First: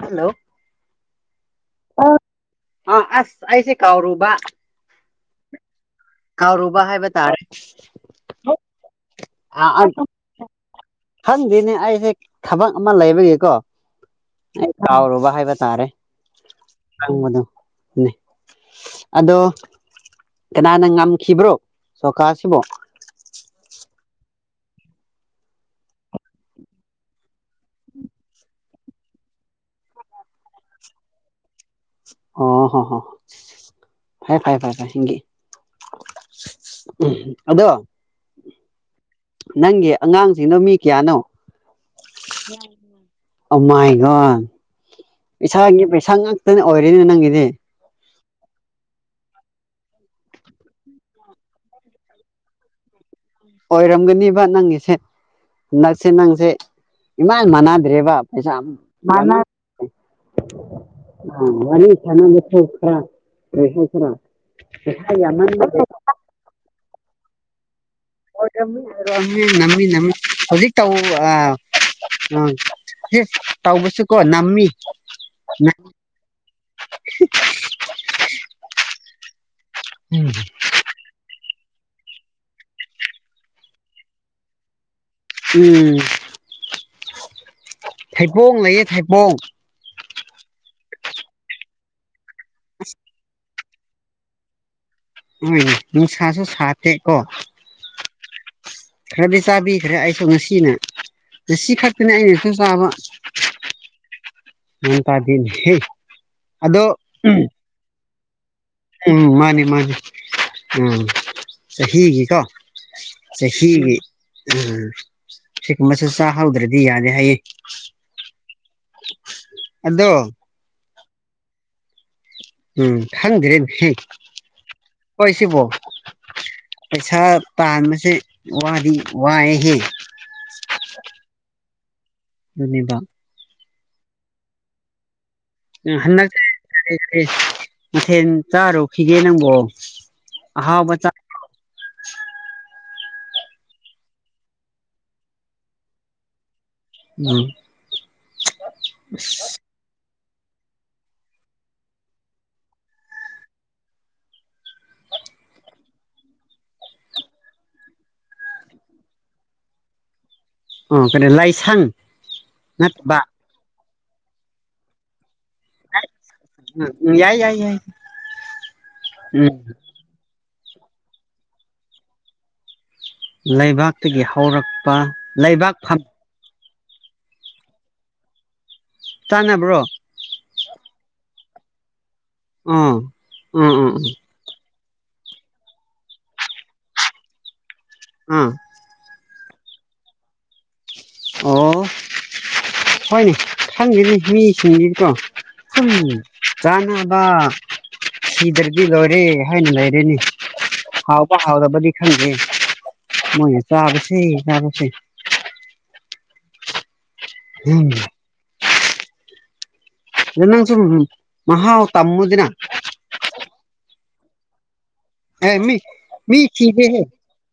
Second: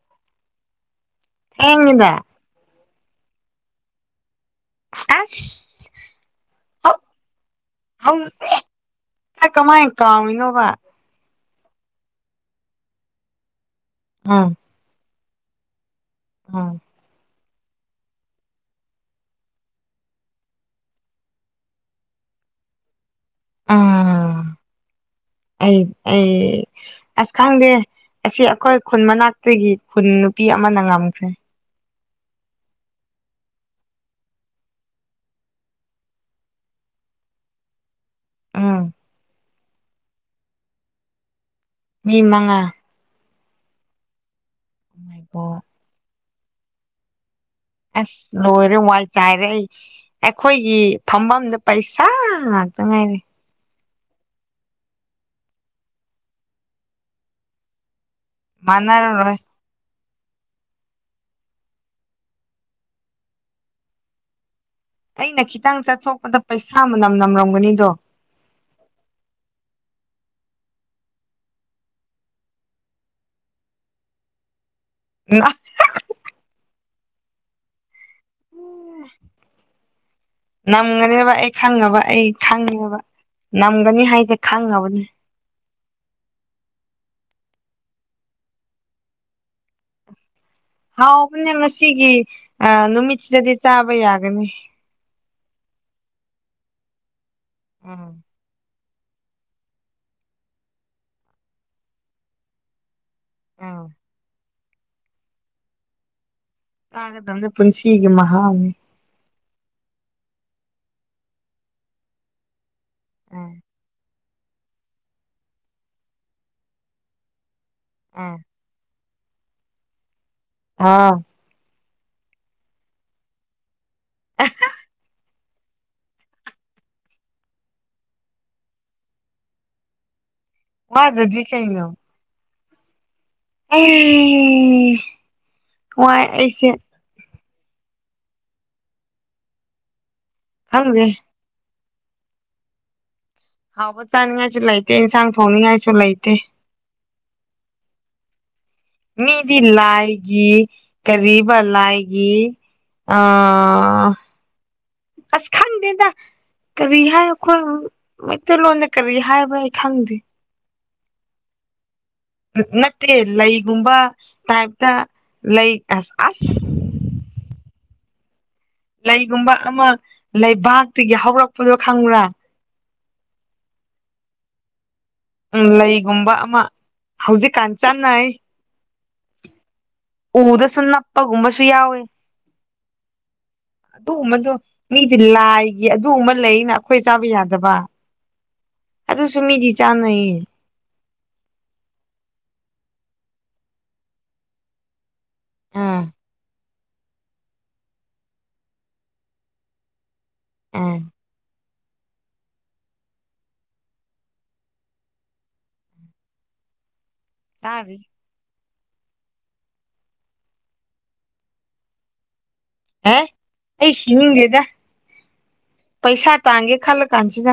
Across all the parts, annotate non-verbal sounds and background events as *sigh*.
Hello ꯊꯦꯡꯉꯤꯗ ꯑ ꯑꯁ ꯑꯩꯁꯦ ꯀꯥꯎꯔꯨꯕ ꯀꯥꯎꯔꯨꯕ ꯑ ꯍꯥꯏꯕ ꯇꯥꯔꯦ ꯍꯧ ꯑꯥ ꯀꯃꯥꯏꯅ ꯑꯗꯨꯝ ꯀꯥꯎꯃꯤꯅꯣꯕ ꯈꯪꯗꯦꯅꯦ ꯑꯩꯁꯦ ꯊꯕꯛ ꯑꯃ ꯂꯩꯕꯒꯤꯀꯣ ꯎꯝ ꯌꯥꯥꯎꯔꯣꯕꯕꯥ ꯍꯥꯏꯕ ꯇꯥꯔꯦ ꯍ ꯑ ꯑꯗꯣ ꯀꯅꯥꯅ ꯉꯝꯈꯤꯕ꯭ꯔꯣ ꯁꯣꯀꯥꯁꯤꯕꯨꯣ ꯑ ꯑꯩ ꯑꯩ ꯑꯁ ꯈꯪꯗꯦ ꯑꯁꯤ ꯑꯩꯈꯣꯏ ꯈꯨꯟ ꯃꯅꯥꯛꯇꯒꯤ ꯈꯨꯟ ꯅꯨꯄꯤ ꯑꯃꯅ ꯉꯝꯈ꯭ꯔꯦ ꯑꯣ ꯍ ꯍ ꯐꯔꯦ ꯐꯥꯏ ꯐꯥꯏ ꯐꯥꯏ ꯍ ꯎ ꯑꯗꯣ ꯑꯥ ꯅꯪꯒꯤ ꯑꯉꯥꯡꯁꯤꯡꯗꯣ ꯃꯤ ꯀꯌꯥꯅꯣ ꯃꯤ ꯃꯉꯥ ꯑꯃꯥꯏꯒꯣ ꯑꯣ ꯏꯁꯥꯒꯤ ꯄꯩꯁꯥ ꯉꯥꯛꯇꯅ ꯑꯣꯏꯔꯤꯅꯦ ꯅꯪꯒꯤꯗꯤ ꯑꯁ ꯅꯔ ꯃꯜ ꯆꯥꯔ ꯑꯩꯈꯣꯏꯒꯤ ꯐꯝꯐꯝꯗ ꯄꯩꯁꯥ ꯉꯥꯛꯇ ꯉꯥꯏꯔꯦ ꯑꯣꯏꯔꯝꯒꯅꯤꯕ ꯅꯪꯒꯤꯁꯦ ꯅꯛꯁꯦ ꯅꯪꯁꯦ ꯏꯃꯥꯟ ꯃꯥꯟꯅꯗ꯭ꯔꯦꯕ ꯑꯁꯥ *unintelligible* ꯑ ꯃꯅꯤ ꯆ ꯈ꯭ꯔ ꯐꯦꯁ꯭ꯔ ꯍꯥꯏ ꯌꯥꯝꯥꯡ ꯆ ꯄꯩꯁꯥ ꯃꯅꯝ ꯅꯝꯔꯝꯒꯅꯤꯗꯣ ꯃꯤ ꯅꯃꯤ ꯅꯃꯤ ꯍꯧꯖꯤꯛ ꯇꯎ ꯑ ꯑ ꯌꯦ ꯇꯥꯎꯕꯨꯁꯨ ꯀꯣ ꯅꯃꯤ ꯅ ꯎꯝ ꯅꯝꯒꯅꯦꯕ ꯑꯩ ꯈꯪꯉꯕ ꯑꯩ ꯈꯪꯉꯦꯕ ꯅꯝꯒꯅꯤ ꯍꯥꯏꯁꯦ ꯈꯪꯉꯕꯅꯤ ꯎꯝ ꯊꯩꯕꯣꯡ ꯂꯩꯌꯦ ꯊꯥꯏꯕꯣꯡ ꯍꯥꯎꯕꯅꯦ ꯉꯁꯤꯒꯤ ꯅꯨꯃꯤꯠꯁꯤꯗꯗꯤ ꯆꯥꯕ ꯌꯥꯒꯅꯤ ꯍꯣꯏꯅꯦ ꯅꯨꯡꯁꯥꯁꯨ ꯁꯥꯇꯦꯀꯣ ꯑ ꯈꯔꯗꯤ ꯆꯥꯕꯤꯈ꯭ꯔꯦ ꯑꯩꯁꯨ ꯉꯁꯤꯅꯦ ꯉꯁꯤ ꯈꯛꯇꯅꯦ ꯑꯩꯅꯁꯨ ꯆꯥꯕ ꯑꯥ ꯉ ꯇꯗꯅꯦ ꯍꯥꯏꯗꯗ꯭ꯔꯦ ꯄꯨꯟꯁꯤꯒꯤ ꯃꯍꯥ ꯎꯝ ꯃꯥꯅꯤ ꯃꯥꯅꯤ ꯎꯝ ꯍꯤꯒ ꯀꯣ ꯎꯝ ꯆꯍꯤ ꯍ ꯎꯝ ꯁꯤꯒꯨꯝꯕꯁꯨ ꯆꯥꯍꯧꯗ꯭ꯔꯗꯤ ꯌꯥꯅꯤꯦ ꯍꯥꯏꯌꯦ ꯑꯥ ꯑꯗꯣ ꯍꯥꯥ ꯎꯝ ꯊꯗꯔꯦ ꯀꯣꯏꯁꯤ ꯄꯣ ꯄꯩꯁꯥ ꯇꯥꯟꯕꯁꯦ ꯋꯥꯗꯤ ꯋꯥꯏꯑꯦꯍꯦ ꯃꯥ ꯑꯗꯨꯗꯤ ꯀꯅ ꯑꯗꯨꯅꯤꯕ *unintelligible* ꯋꯥꯏ ꯍꯟꯗꯛꯇꯦ ꯑꯩꯁꯦ ꯃꯊꯦꯜ ꯆꯥꯔꯨꯈꯤꯒꯦ ꯅꯪꯕꯣ ꯈꯪꯗꯦ ꯍꯥꯎꯕꯆꯥ ꯍꯥꯎꯕ ꯆꯥꯅꯤꯡꯉꯥꯏꯁꯨ ꯂꯩꯇꯦ ꯏꯟꯁꯥꯡ ꯊꯣꯡꯅꯤꯡꯉꯥꯏꯁꯨ ꯂꯩꯇꯦ ꯎꯝ ꯃꯤꯗꯤꯜꯂꯥꯏ ꯒꯤ ꯀꯔꯤꯕ ꯂꯥꯏꯒꯤ ꯑ ꯑꯁ ꯈꯪꯗꯦꯗ ꯀꯔꯤ ꯍꯥꯏ ꯑꯩꯈꯣꯏ ꯃꯩꯇꯩꯂꯣꯟꯅ ꯀꯔꯤ ꯍꯥꯏꯕ꯭ꯔꯣ ꯑꯩ ꯈꯪꯗꯦ ꯑꯣ ꯀꯩꯅꯣ ꯂꯥꯏꯁꯪ ꯅꯠꯇꯦ ꯅꯠꯇꯕ ꯂꯩꯒꯨꯝꯕ ꯇꯥꯏꯞꯇ ꯂꯩ ꯑꯁ ꯑꯁ ꯎꯝ ꯌꯥꯏ ꯌꯥꯏ ꯌꯥꯏ ꯂꯩꯒꯨꯝꯕ ꯎꯝ ꯑꯃ ꯂꯩꯕꯥꯛꯇꯒꯤ ꯍꯧꯔꯛꯄꯗꯣ ꯈꯪꯕ꯭ꯔꯥ ꯂꯩꯕꯥꯛꯇꯒꯤ ꯍꯧꯔꯛꯄ ꯎꯝ ꯂꯩꯕꯥꯛ ꯐꯝ ꯂꯩꯒꯨꯝꯕ ꯑꯃ ꯍꯧꯖꯤꯛꯀꯥꯟ ꯆꯥꯟꯅꯩ ꯆꯥꯟꯅꯕ꯭ꯔꯣ ꯎꯗꯁꯨ ꯅꯞꯄꯒꯨꯝꯕꯁꯨ ꯌꯥꯎꯋꯦ ꯑꯥ ꯎꯝ ꯎꯝ ꯎꯝ ꯑꯗꯨꯒꯨꯝꯕꯗꯣ ꯃꯤꯗꯤ ꯂꯥꯏꯒꯤ ꯑꯗꯨ ꯑꯃ ꯂꯩꯅ ꯑꯩꯈꯣꯏ ꯆꯥꯕ ꯌꯥꯗꯕ ꯑꯥ ꯑꯗꯨꯁꯨ ꯃꯤꯗꯤ ꯆꯥꯟꯅꯩꯌꯦ ꯑꯣ ꯍꯣꯏꯅꯦ ꯈꯪꯗꯦꯅꯤ ꯃꯤꯁꯤꯡꯕꯤꯗꯤꯀꯣ ꯁꯨꯝ ꯑꯥ ꯆꯥꯅꯕ ꯁꯤꯤꯗ꯭ꯔꯗꯤ ꯂꯧꯔꯦ ꯍꯥꯏꯅ ꯂꯩꯔꯅꯤ ꯑꯥ ꯍꯥꯎꯕ ꯍꯥꯎꯔꯕꯗꯤ ꯈꯪꯗꯦ ꯃꯣꯏꯅ ꯆꯥꯕꯁꯦ ꯆꯥꯕꯁꯦ ꯎꯝ ꯇꯥꯔꯤ ꯑꯗꯨꯁꯨ ꯃꯍꯍꯥꯎ ꯇꯃꯗꯅ ꯑꯦ ꯑꯩ ꯁꯤꯒꯦꯗ ꯑꯦ ꯃꯤ ꯃꯤ ꯁꯤꯗꯦ ꯍꯦ ꯈꯜꯂ ꯀꯥꯟꯁꯤꯗ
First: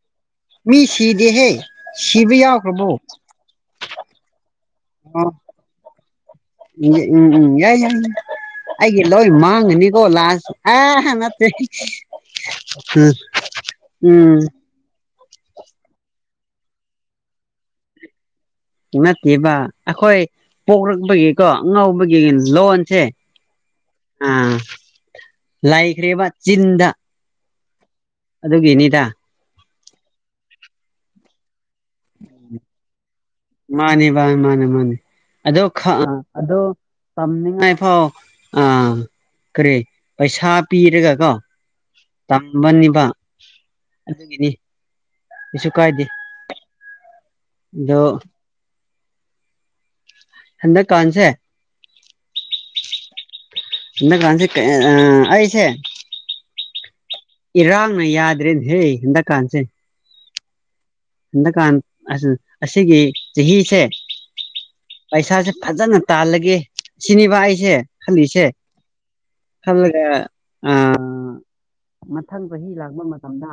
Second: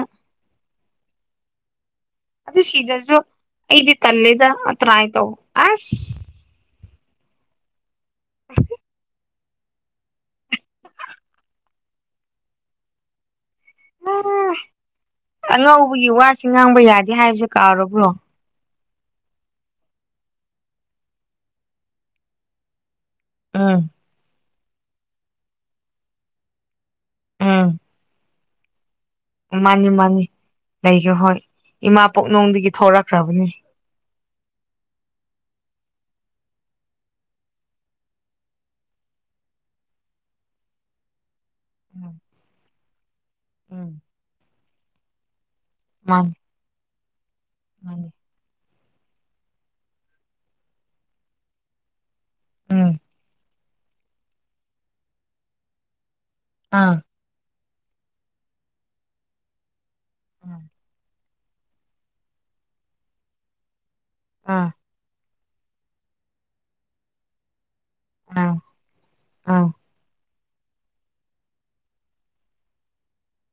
ꯃꯤ ꯁꯤꯤꯗꯦ ꯍꯦ ꯑꯗꯨ ꯁꯤꯖꯁꯨ ꯑꯩꯗꯤ ꯇꯂꯦꯗ ꯑ ꯇ ꯍꯥꯏꯥꯏ ꯇꯧ ꯑ ꯏ ꯎꯝ ꯏ ꯑꯩꯒꯤ ꯂꯣꯏ ꯃꯥꯡꯉꯅꯤꯀꯣ ꯂꯥꯁꯦ ꯑ ꯅꯠꯇꯦ ꯎꯝ ꯎꯝ ꯑꯉꯧꯕꯒꯤ ꯋꯥꯁꯤ ꯉꯥꯡꯕ ꯌꯥꯗꯦ ꯍꯥꯏꯕꯁꯦ ꯀꯥꯎꯔꯕ꯭ꯔꯣ ꯅꯠꯇꯦꯕ ꯑꯩꯈꯣꯏ ꯄꯣꯛꯂꯛꯄꯒꯤꯀꯣ ꯑꯉꯧꯕꯒꯤ ꯂꯣꯟꯁꯦ ꯑꯥ ꯑꯥ ꯂꯥꯏꯈ꯭ꯔꯦꯕ ꯆꯤꯟꯗ ꯑꯥ ꯑꯗꯨꯒꯤꯅꯤꯗ ꯃꯥꯅꯤ ꯃꯥꯅꯤ ꯂꯩꯈ꯭ꯔꯦ ꯍꯣꯏ ꯏꯃꯥ ꯄꯣꯛꯅꯨꯡꯗꯒꯤ ꯊꯣꯛꯣꯔꯛꯈ꯭ꯔꯕꯅꯦ ꯃꯥꯅꯤ ꯃꯥ ꯃꯥꯅꯦ ꯃꯥꯅꯦ ꯑꯗꯣ ꯑꯗꯣ ꯁꯝꯃꯤꯉꯥꯏ ꯐꯣ ꯑ ꯀꯔꯤ ꯄꯩꯁꯥ ꯄꯤꯔꯒ ꯀꯣ ꯎꯝ ꯇꯝꯕꯅꯤꯕ ꯎꯝ ꯑꯗꯨꯒꯤꯅꯤ ꯏꯁꯨ ꯀꯥꯏꯗꯦ ꯃꯥꯅꯤ ꯑꯗꯣ ꯃꯥꯅꯤ ꯊꯟꯗꯛ ꯀꯥꯟꯁꯦ ꯎꯝ ꯁꯤ ꯑ ꯑꯩꯁꯦ ꯑꯥ ꯏꯔꯥꯡꯅ ꯌꯥꯗ꯭ꯔꯦꯅꯦ ꯍꯦ ꯍꯟꯗ ꯀꯥꯟꯥꯟꯁꯦ ꯍꯟꯗꯀꯥꯟ ꯑꯁꯤꯒꯤ ꯆꯍꯤꯁꯦ ꯑꯥ ꯄꯩꯁꯥꯁꯦ ꯐꯖꯅ ꯇꯥꯜꯂꯒꯦ ꯁꯤꯅꯤꯕ ꯑꯩꯁꯦ ꯈꯜꯂꯤꯁꯦ ꯑꯥ ꯑꯥ ꯈ ꯃꯊꯪ ꯆꯍꯤ ꯂꯥꯛꯄ ꯃꯇꯝꯗ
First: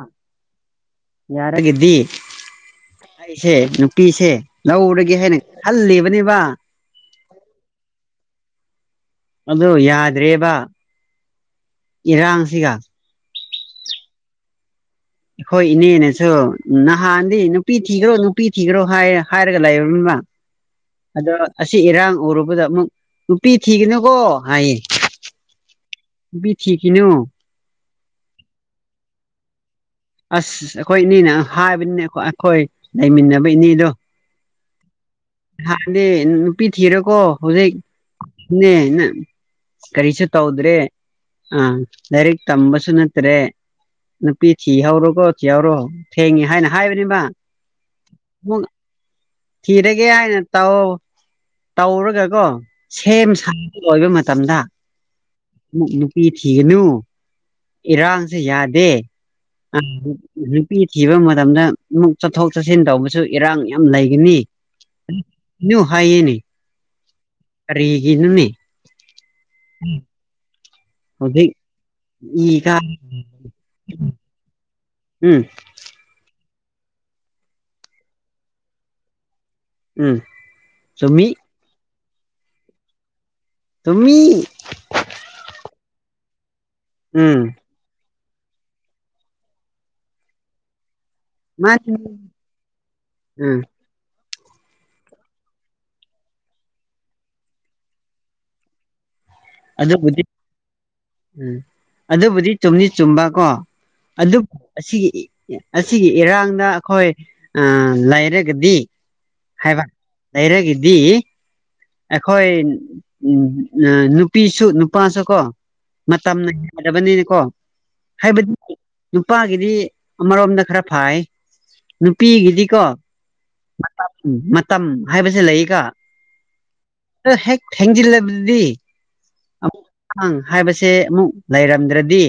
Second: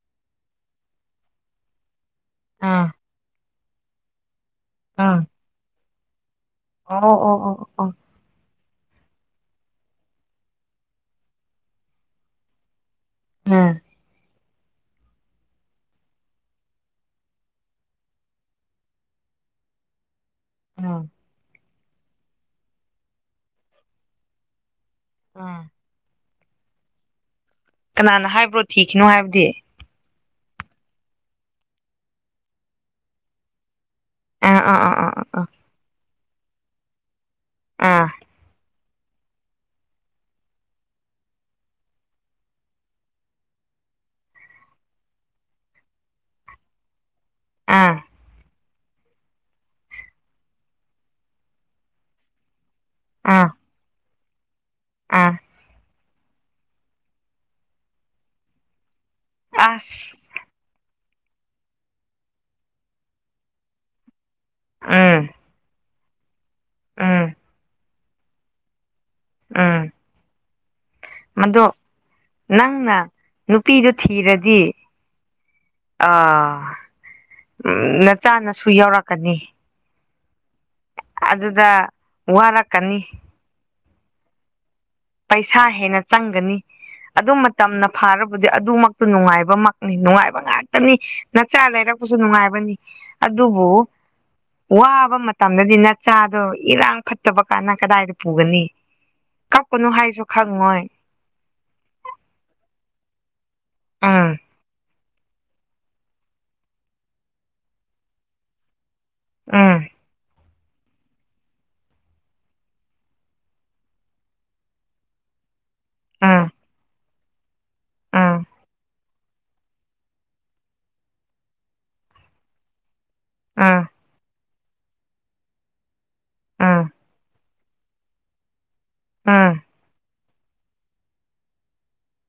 ꯌꯥꯔꯒꯗꯤ ꯑ ꯑꯩꯁꯦ ꯅꯨꯄꯤꯁꯦ ꯂꯧꯔꯒꯦ ꯑꯥ ꯍꯥꯏꯅ ꯈꯜꯂꯤꯕꯅꯦꯕ ꯑꯣ ꯑꯣ ꯑꯣ ꯑꯣ ꯑꯗꯨ ꯌꯥꯗ꯭ꯔꯦꯕ ꯏꯔꯥꯡ ꯁꯤꯒ ꯎꯝ ꯑꯩꯈꯣꯏ ꯏꯅꯦꯅꯁꯨ ꯅꯍꯥꯟꯗꯤ ꯅꯨꯄꯤ ꯊꯤꯈ꯭ꯔꯣ ꯅꯨꯄꯤ ꯊꯤꯈ꯭ꯔꯣ ꯍꯥꯏꯔꯒ ꯂꯩꯔꯕꯅꯤꯕ ꯑ ꯑꯗꯣ ꯑꯁꯤ ꯏꯔꯥꯡ ꯎꯔꯨꯕꯗ ꯑꯃꯨꯛ ꯅꯨꯄꯤ ꯊꯤꯒꯅꯨꯀꯣ ꯍꯥꯏꯌꯦ ꯑꯥ ꯕꯤꯊꯤ ꯀꯅꯣ ꯀꯅꯥꯅ ꯍꯥꯏꯕ꯭ꯔꯣ ꯊꯤꯈꯤꯅꯣ ꯍꯥꯏꯕꯗꯤ ꯑꯁ ꯑꯩꯈꯣꯏ ꯏꯅꯦꯅ ꯍꯥꯏꯕꯅꯤꯅꯦ ꯑꯩꯈꯣꯏ ꯂꯩꯃꯤꯟꯅꯕ ꯏꯅꯦꯗꯣ ꯑꯥ ꯑꯥ ꯑꯥ ꯑꯥ ꯑꯥ ꯑꯥ ꯍꯥꯟꯗꯤ ꯅꯨꯄꯤ ꯊꯤꯔꯦꯀꯣ ꯑꯥ ꯍꯧꯖꯤꯛꯅꯦ ꯀꯔꯤꯁ ꯇꯧꯗ꯭ꯔꯦ ꯑ ꯗꯏꯔꯦꯛ ꯇꯝꯕꯁꯨꯅꯠꯇ꯭ꯔꯦ ꯅ ꯄꯤ ꯊꯤꯍꯧꯔꯣꯀꯣ ꯊꯤꯍꯧꯔꯣ ꯊꯦꯡꯉꯦ ꯍꯥꯏꯅ ꯍꯥꯏꯕꯅꯤꯕ ꯑꯥ ꯊꯤꯔꯒꯦ ꯍꯥꯏꯅ ꯇ ꯇꯧꯔꯒ ꯀꯣ ꯁꯦꯝ ꯑꯥ ꯑꯥ ꯑꯥ ꯁꯥꯕ ꯂꯣꯏꯕ ꯃꯇꯝꯗ ꯑꯥ ꯑꯃꯨꯛ ꯅꯨꯄꯤ ꯊꯤꯒꯅꯨ ꯏꯔꯥꯡꯁꯦ ꯌꯥꯗꯦ ꯑꯥ ꯑꯁ ꯅꯨꯄꯤ ꯊꯤꯕ ꯃꯇꯝꯗ ꯑꯃꯨꯛ ꯆꯠꯊꯣꯛ ꯆꯠꯁꯤꯟ ꯇꯧꯕꯁꯨ ꯏꯔꯥꯡ ꯌꯥꯝ ꯂꯩꯒꯅꯤ ꯎꯝ ꯅ ꯍꯥꯏꯌꯦꯅꯤ ꯎꯝ ꯐꯒꯤꯅꯅꯦ ꯎꯝ ꯍꯧꯖꯤꯛ ꯃꯗꯣ ꯏ ꯀꯥ ꯅꯪꯅ ꯅꯨꯄꯤꯗꯨꯣ ꯊꯤꯔꯗꯤ ꯎꯝ ꯑꯥ ꯅꯆꯥꯅꯁꯨ ꯌꯥꯧꯔꯛꯀꯅꯤ ꯎꯝ ꯆꯃꯤ ꯑꯗꯨꯗ ꯋꯥꯔꯛꯀꯅꯤ ꯇꯝꯃꯤ ꯄꯩꯁꯥ ꯍꯦꯟꯅ ꯆꯪꯒꯅꯤ ꯑꯗꯨ ꯎꯝ ꯃꯇꯝꯅ ꯐꯥꯔꯕꯗꯤ ꯑꯗꯨꯃꯛꯇꯨ ꯅꯨꯡꯉꯥꯏꯕꯃꯛꯅꯤ ꯅꯨꯡꯉꯥꯏꯕ ꯉꯥꯛꯇꯅꯤ ꯅꯆꯥ ꯃꯥꯅꯤ ꯂꯩꯔꯛꯄꯁꯨ ꯅꯨꯡꯉꯥꯏꯕꯅꯤ ꯎꯝ ꯑꯗꯨꯕꯨ ꯋꯥꯕ ꯃꯇꯝꯗꯗꯤ ꯅ ꯆꯆꯥꯗꯣ ꯏꯔꯥꯡ ꯐꯠꯇꯕ ꯀꯥꯟꯅ ꯀꯗꯥꯏꯗ ꯄꯨꯒꯅꯤ ꯀꯩꯅꯣ ꯑꯗꯨꯕꯨꯗꯤ ꯍꯥꯏꯖꯈꯥ ꯅꯣꯏ ꯎꯝ ꯑꯗꯨꯕꯨꯗꯤ ꯆꯨꯝꯅꯤ ꯆꯨꯝꯕ ꯀꯣ ꯎꯝ ꯑꯗꯨꯕꯨ ꯑꯁꯤꯒꯤ ꯑꯁꯤꯒꯤ ꯏꯔꯥꯡꯗ ꯑꯩꯈꯣꯏ ꯂꯩꯔꯒꯗꯤ ꯍꯥꯏꯕ ꯎꯝ ꯩꯔꯒꯗꯗꯤ ꯑꯩꯈꯣꯏ ꯎ ꯅꯨꯄꯤꯁꯨ ꯅꯨꯄꯥꯁꯨ ꯀꯣ ꯎꯝ ꯃꯇꯝꯅ ꯌꯥꯦꯟꯗꯕꯅꯤꯅꯤꯀꯣ ꯎꯝ ꯍꯥꯏꯕꯗꯤ ꯅꯨꯄꯥꯒꯤꯗꯤ ꯑꯃꯔꯣꯝꯗ ꯈꯔ ꯐꯥꯏ ꯅꯨꯄꯤꯒꯤꯗꯤꯀꯣ ꯎꯝ ꯃꯇꯝ ꯍꯥꯏꯕꯁꯦ ꯂꯩꯌꯦꯀ ꯎꯝ ꯑꯗ ꯍꯦꯛ ꯊꯦꯡꯖꯤꯜꯂꯕꯗꯤ ꯎꯝ ꯑꯃꯨꯛ ꯍꯥꯏꯕꯁꯦ ꯑꯃꯨꯛ ꯂꯩꯔꯝꯗ꯭ꯔꯗꯤ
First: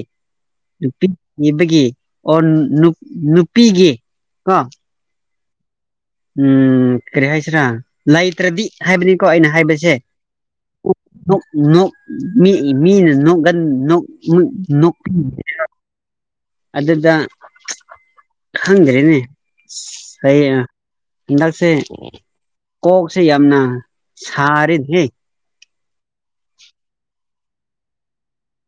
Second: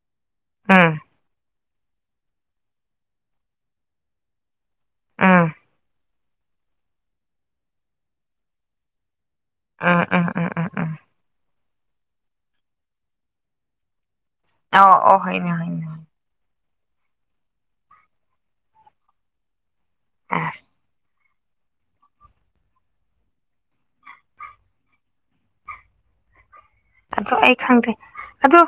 ꯎꯝ ꯅꯨꯄꯤ ꯄꯕꯒꯤ ꯑꯣ ꯅꯨꯄꯤꯒꯤ ꯀꯣ ꯎꯝ ꯎꯝ ꯀꯔꯤ ꯍꯥꯏꯁꯤꯔꯥ ꯂꯩꯇ꯭ꯔꯗꯤ ꯍꯥꯏꯕꯅꯤꯀꯣ ꯑꯩꯅ ꯍꯥꯏꯕꯁꯦ ꯎꯝ ꯎꯝ ꯎꯝ ꯎꯝ ꯎꯝ ꯃꯤ ꯃꯤ ꯑꯣ ꯑꯣ ꯍꯣꯏꯅꯦ ꯅ ꯍꯣꯏꯅꯦ ꯑꯗꯨꯗ ꯈꯪꯗ꯭ꯔꯦꯅꯦ ꯑꯁ ꯍꯌꯦꯡꯥ ꯍꯟꯗꯛꯁꯦ ꯀꯣꯛꯁꯦ ꯌꯥꯝꯅ ꯁꯥꯔꯤꯗꯤꯦ ꯑ ꯑꯩ ꯈꯪꯗꯦ ꯑꯗꯨ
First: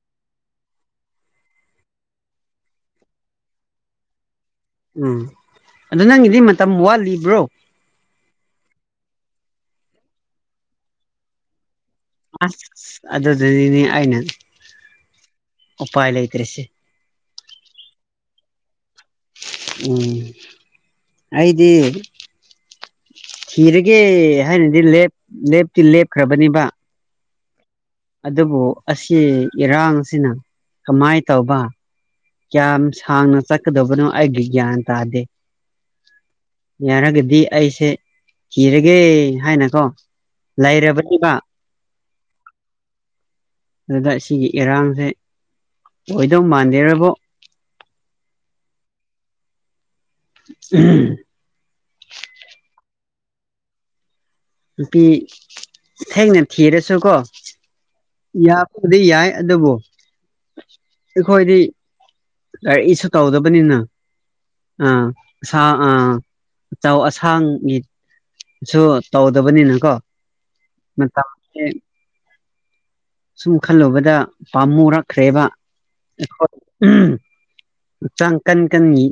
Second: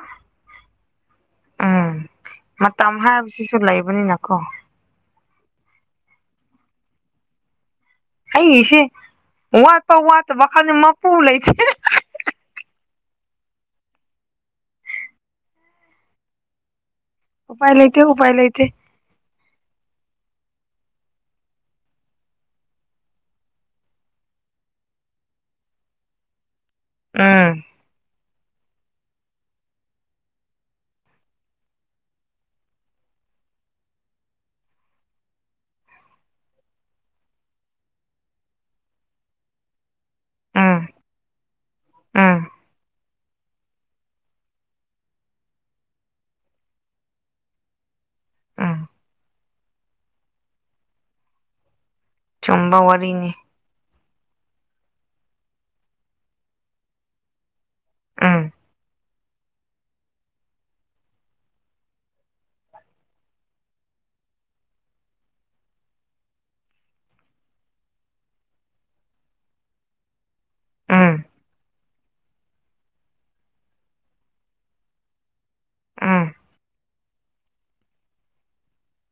ꯎꯝ ꯃꯇꯝ ꯍꯥꯏꯕꯁꯤꯁꯨ ꯂꯩꯕꯅꯤꯅꯀꯣ ꯎꯝ ꯑꯗꯨꯗ ꯅꯪꯒꯤꯗꯤ ꯃꯇꯝ ꯋꯥꯠꯂꯤꯕ꯭ꯔꯣ ꯑꯩꯁꯦ ꯋꯥꯠꯄ ꯋꯥꯠꯇꯕ ꯈꯜꯗꯦ ꯃꯄꯨ ꯂꯩꯇꯦ ꯑꯁꯁ ꯑꯗꯨꯗꯨꯅꯤꯅꯦ ꯑꯩꯅ ꯎꯄꯥꯏ ꯂꯩꯇ꯭ꯔꯁꯦ ꯎꯄꯥꯥꯏ ꯂꯩꯇꯦ ꯎꯄꯥꯥꯏ ꯂꯩꯇꯦ ꯎꯝ ꯑꯩꯗꯤ ꯊꯤꯔꯒꯦ ꯍꯥꯏꯅꯗꯤ ꯂꯦꯞ ꯂꯦꯞꯇꯤ ꯂꯦꯞꯈ꯭ꯔꯕꯅꯤꯕ ꯎꯝ ꯑꯗꯨꯕꯨ ꯑꯁꯤ ꯏꯔꯥꯡꯁꯤꯅ ꯀꯃꯥꯏꯅ ꯇꯧꯕ ꯀꯌꯥꯝ ꯁꯥꯡꯅ ꯆꯠꯀꯗꯕꯅꯣ ꯑꯩꯒꯤ ꯒ꯭ꯌꯥꯟ ꯇꯥꯗꯦ꯫ ꯌꯥꯔꯒꯗꯤ ꯑꯩꯁꯦ ꯀꯤꯔꯒꯦ ꯍꯥꯏꯅꯀꯣ꯫ ꯎꯝ ꯂꯩꯔꯕꯅꯦꯕ꯫ ꯎꯝ ꯑꯗꯨꯗ ꯁꯤꯒꯤ ꯑꯦꯔꯥꯡꯁꯦ꯫ ꯑꯣꯏꯗꯧ ꯃꯥꯟꯗꯦꯔꯕꯣ꯫ ꯎꯝ ꯎꯝ꯫ ꯆꯨꯝꯕ ꯋꯥꯔꯤꯅꯤ꯫ ꯅꯨꯄꯤ ꯊꯦꯡꯅ ꯊꯤꯔꯁꯨꯀꯣ꯫ ꯎꯝ ꯌꯥꯄꯗꯤ ꯌꯥꯏ ꯑꯗꯨꯕꯨ ꯑꯩꯈꯣꯏꯗꯤ__ ꯂꯏꯁꯨ ꯇꯧꯗꯕꯅꯤꯅ꯫ ꯑꯥ ꯑꯁ ꯑꯥ ꯆꯥꯎ ꯑꯁꯥꯡꯒꯤ__ ꯁꯨ ꯇꯧꯗꯕꯅꯤꯅ ꯀꯣ ꯎꯝ ꯃꯇꯝ__ ꯁꯨꯝ ꯈꯜꯂꯨꯕꯗ ꯄꯥꯝꯃꯣꯔꯛꯈ꯭ꯔꯦꯕ ꯎꯝ ꯑꯩꯈꯣꯏ꯫ ꯍꯛꯆꯥꯡ ꯀꯟ ꯀꯟꯒꯤ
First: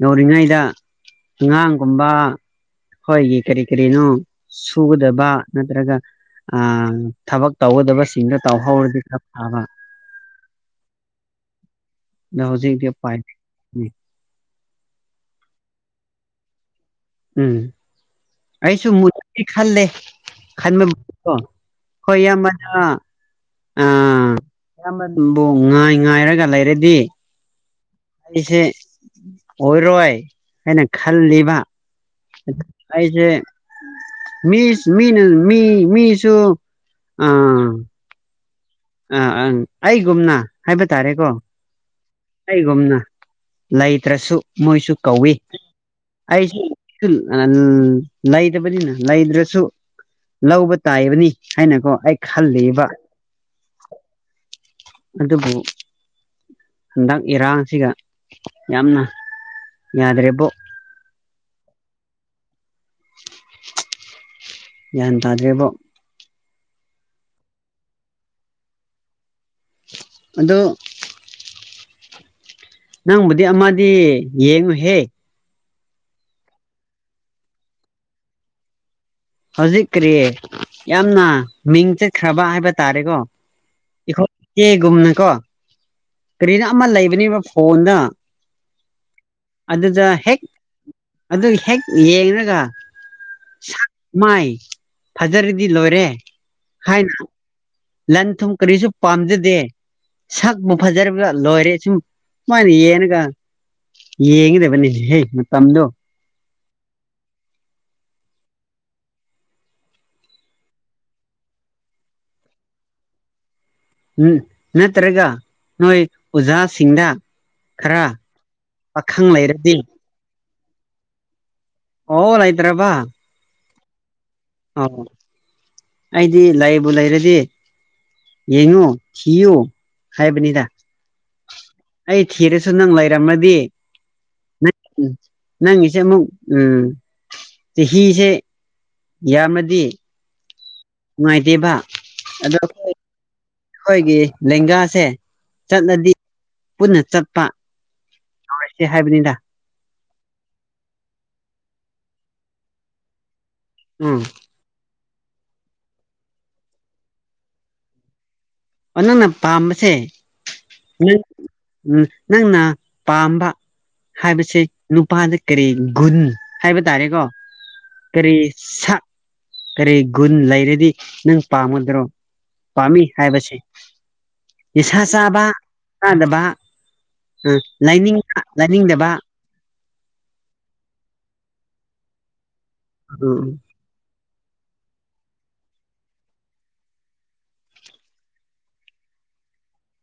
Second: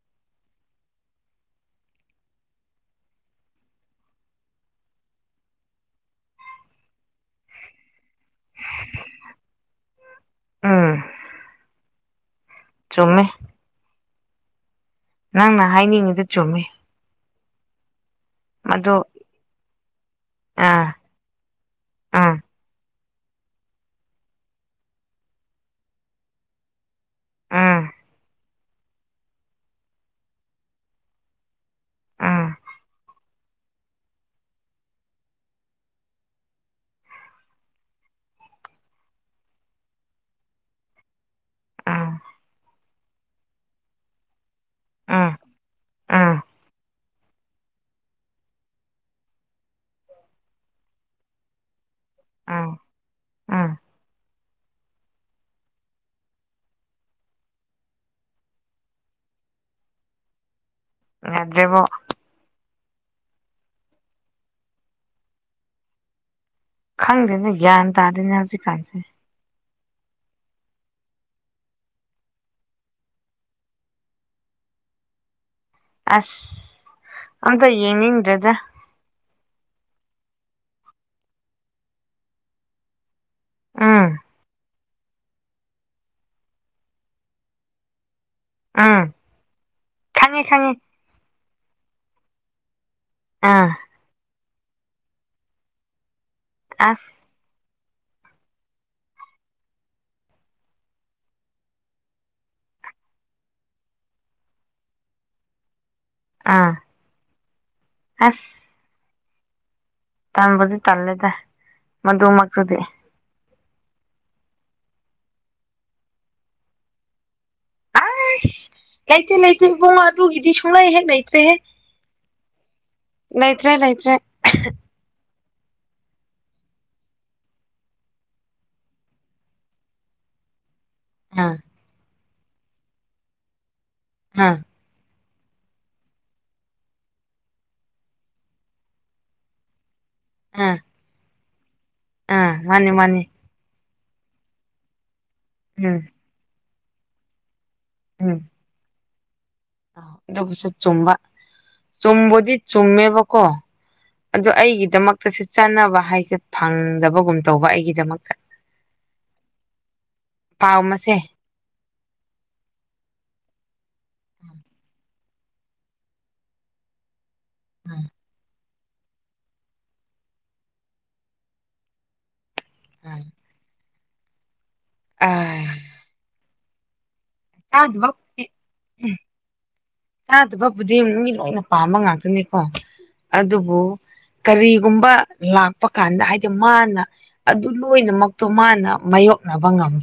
ꯅꯧꯔꯤꯉꯩꯗ꯫ ꯑꯉꯥꯡꯒꯨꯝꯕ꯫ ꯍꯣꯏꯒꯤ ꯀꯔꯤ ꯀꯔꯤꯅꯣ ꯁꯨꯒꯗꯕ ꯅꯠꯇ꯭ꯔꯒ꯫ ꯇꯧꯒꯗꯕꯁꯤꯡꯗ ꯇꯧꯍꯧꯔꯗꯤ ꯈꯔ ꯐꯥꯕ꯫ ꯎꯝ ꯌꯥ ꯍꯧꯖꯤꯗꯤ ꯄꯥꯏ꯫ ꯆꯨꯝꯃꯦ ꯅꯪꯅ ꯍꯥꯏꯅꯤꯡꯉꯤꯗꯨ ꯆꯨꯝꯃꯤ꯫ ꯎꯝ ꯑꯩꯁꯨ ꯃꯗꯨ ꯃꯨꯦ ꯈꯜꯂꯦ ꯈꯟꯕ__ ꯑꯥ ꯑꯣ ꯍꯣꯏ ꯑꯥ ꯌꯥꯝꯌꯥꯝꯕꯅ꯫ ꯑꯥ ꯑꯌꯥꯝꯕꯕꯨ ꯉꯥꯏ ꯉꯥꯏꯔꯒ ꯂꯩꯔꯗꯤ꯫ ꯎꯝ ꯑꯩꯁꯦ ꯑꯣꯏꯔꯣꯏ ꯍꯥꯏꯅ ꯈꯜꯂꯤꯕ꯫ ꯎꯝ ꯑꯩꯁꯦ꯫ ꯃꯤ ꯃꯤꯅ ꯃꯤ ꯃꯤꯁꯨ ꯑ__ ꯑꯥ ꯑꯪ ꯑꯩꯒꯨꯝꯅ ꯍꯥꯏꯕ ꯇꯥꯔꯦꯀꯣ꯫ ꯎꯝ ꯀꯩꯒꯨꯝꯅ ꯂꯩꯇ꯭ꯔꯁꯨ꯫ ꯃꯣꯏꯁꯨ ꯎꯝ ꯀꯧꯏ ꯎꯝ ꯑꯩꯁꯨ ꯂꯩꯕꯅꯤꯅ__ ꯂꯩꯗ꯭ꯔꯁꯨ ꯂꯧꯕ ꯇꯥꯏꯕꯅꯤ ꯍꯥꯏꯅꯀꯣ ꯑꯩ ꯈꯜꯂꯤꯕ꯫ ꯑꯥ꯫ ꯑꯗꯨꯕꯨ꯫ ꯍꯟꯗꯛ ꯏꯔꯥꯡꯁꯤꯒ ꯌꯥꯝꯅ ꯌꯥꯗ꯭ꯔꯦꯔꯤꯕꯣ꯫ ꯌꯥꯗ꯭ꯔꯦꯕꯣ꯫ ꯒ꯭ꯌꯥꯟ ꯇꯥꯗ꯭ꯔꯤꯕ꯫ ꯈꯪꯗꯦꯅꯦ ꯒ꯭ꯌꯥꯟ ꯇꯥꯗꯦꯅꯦ ꯍꯧꯖꯤꯛꯀꯥꯟꯁꯦ꯫ ꯑꯗꯣ ꯅꯪꯕꯨꯗꯤ ꯑꯃꯗꯤ ꯌꯦꯡꯉꯨꯍꯦ꯫ ꯑꯁ ꯑꯝꯇ ꯌꯦꯡꯅꯤꯡꯗ꯭ꯔꯦꯗ꯫ ꯍꯧꯖꯤꯛ ꯀꯔꯤ ꯌꯥꯝꯅ ꯃꯤꯡ ꯆꯠꯈ꯭ꯔꯕ ꯍꯥꯏꯕ ꯇꯥꯔꯦꯀꯣ꯫ ꯎꯝ ꯏꯈꯣ ꯑꯦꯒꯨꯝꯅ ꯀꯣ꯫ ꯀꯔꯤꯅ ꯑꯃ ꯂꯩꯕꯅꯦꯕ ꯐꯣꯟꯗ꯫ ꯎꯝ ꯑꯗꯨꯗ ꯍꯦꯛ ꯈꯪꯉꯦ ꯈꯪꯉꯦ ꯑꯗꯨ ꯍꯦꯛ ꯌꯦꯡꯒ꯫ ꯑꯥ ꯃꯥꯏ ꯐꯖꯔꯗꯤ ꯂꯣꯏꯔꯦ ꯑꯁ ꯍꯥꯏꯅ꯫ ꯂꯟ ꯊꯨꯝ ꯀꯔꯤꯁꯨ ꯄꯥꯝꯖꯗꯦ꯫ ꯁꯛꯄꯨ ꯐꯖꯔꯕꯒ ꯂꯣꯏꯔꯦ ꯁꯨꯝ ꯁꯨꯃꯥꯏꯅ ꯌꯦꯅꯒ꯫ ꯌꯦꯡꯉꯗꯦꯕꯅꯤ ꯍ ꯃꯝꯣ꯫ ꯑꯥ ꯑꯁ꯫ ꯇꯟꯕꯨꯗꯤ ꯇꯜꯂꯦꯗ ꯃꯗꯨꯃꯛꯇꯨꯗꯤ꯫ ꯎ ꯅꯠꯇ꯭ꯔꯒ ꯅꯣꯏ ꯑꯣꯖꯥꯁꯤꯡꯗ꯫ ꯈꯔ ꯑꯥ ꯄꯥꯈꯪ ꯂꯩꯔꯗꯤ꯫ ꯗꯨ ꯒꯤꯗꯤ ꯁꯨꯡꯂꯦꯏ ꯍꯦꯛ ꯂꯦꯏꯠꯔꯦ ꯍꯦ ꯑꯣꯣ ꯂꯥꯏꯇ꯭ꯔꯕ ꯂꯩꯇ꯭ꯔꯦ ꯂꯩꯇ꯭ꯔꯦ ꯑꯣ ꯑꯩꯗꯤ ꯂꯥꯛꯑꯕꯨ ꯂꯩꯔꯗꯤ ꯌꯦꯡꯉꯨ ꯊꯤꯌꯨ ꯍꯥꯏꯕꯅꯤꯗ ꯑꯥ ꯑꯩ ꯊꯔꯁꯨ ꯅꯪ ꯂꯩꯔꯝꯃꯗꯤ inaudible ꯪ ꯅꯪꯒꯤꯁꯦ ꯑꯃꯨꯛ ꯎꯝ ꯆꯍꯤꯁꯦ ꯌꯥꯝꯃꯗꯤ ꯑꯥ ꯅꯨꯡꯉꯥꯏꯇꯦꯕ ꯑꯥ ꯑꯗꯣ ꯃꯥꯅꯤ ꯃꯥꯅꯤ ꯑꯩꯈꯣꯏꯒꯤ ꯂꯦꯡꯒꯥꯁꯦ ꯎꯝ ꯆꯠꯂꯗꯤ ꯄꯨꯟꯅ ꯆꯠꯄ ꯎꯝ ꯍꯥꯏꯕꯅꯤꯗ ꯑꯗꯨꯕꯨꯁꯨ ꯆꯨꯝꯕ ꯆꯨꯝꯕꯨꯗꯤ ꯆꯨꯝꯃꯦꯕꯀꯣ ꯎꯝ ꯑꯗꯣ ꯑꯩꯒꯤꯗꯃꯛꯇꯁꯨ ꯆꯥꯟꯅꯕ ꯍꯥꯏꯁꯦ ꯐꯪꯗꯕꯒꯨꯝ ꯇꯧꯕ ꯑꯩꯒꯤꯗꯃꯛꯇ ꯑꯣ ꯅꯪꯅ ꯄꯥꯝꯕꯁꯦ ꯄꯥꯎ ꯃꯁꯦ ꯎꯝ ꯅꯪꯅ ꯄꯥꯝꯕ ꯎꯝ ꯍꯥꯏꯕꯁꯦ ꯅꯨꯄꯥꯗ ꯀꯔꯤ ꯒꯨꯟ ꯍꯥꯏꯕ ꯇꯥꯔꯦꯀꯣ ꯀꯔꯤ ꯁꯥꯛ ꯀꯔꯤ ꯒꯨꯟ ꯂꯩꯔꯗꯤ ꯅꯪ ꯄꯥꯝꯃꯗ꯭ꯔꯣ ꯄꯥꯃꯤ ꯍꯥꯏꯕꯁꯦ ꯅꯤꯁꯥ ꯑ ꯆꯥꯕ ꯆꯥꯗꯕ ꯎ ꯆꯥꯗꯕ ꯂꯥꯏꯅꯤꯡꯕ ꯂꯥꯏꯅꯤꯡꯗꯕ ꯆꯥꯗꯕꯕꯨꯗꯤ ꯃꯤ ꯂꯣꯏꯅ ꯄꯥꯝꯕ ꯉꯥꯛꯇꯅꯤꯀꯣ ꯎꯝ ꯑꯗꯨꯕꯨ ꯀꯔꯤꯒꯨꯝꯕ ꯂꯥꯛꯄ ꯀꯥꯟꯗ ꯍꯥꯏꯗꯤ ꯃꯥꯅ ꯑꯗꯨ ꯂꯣꯏꯅꯃꯛꯇꯣ ꯃꯥꯅ ꯃꯥꯌꯣꯛꯅꯕ ꯉꯝꯕ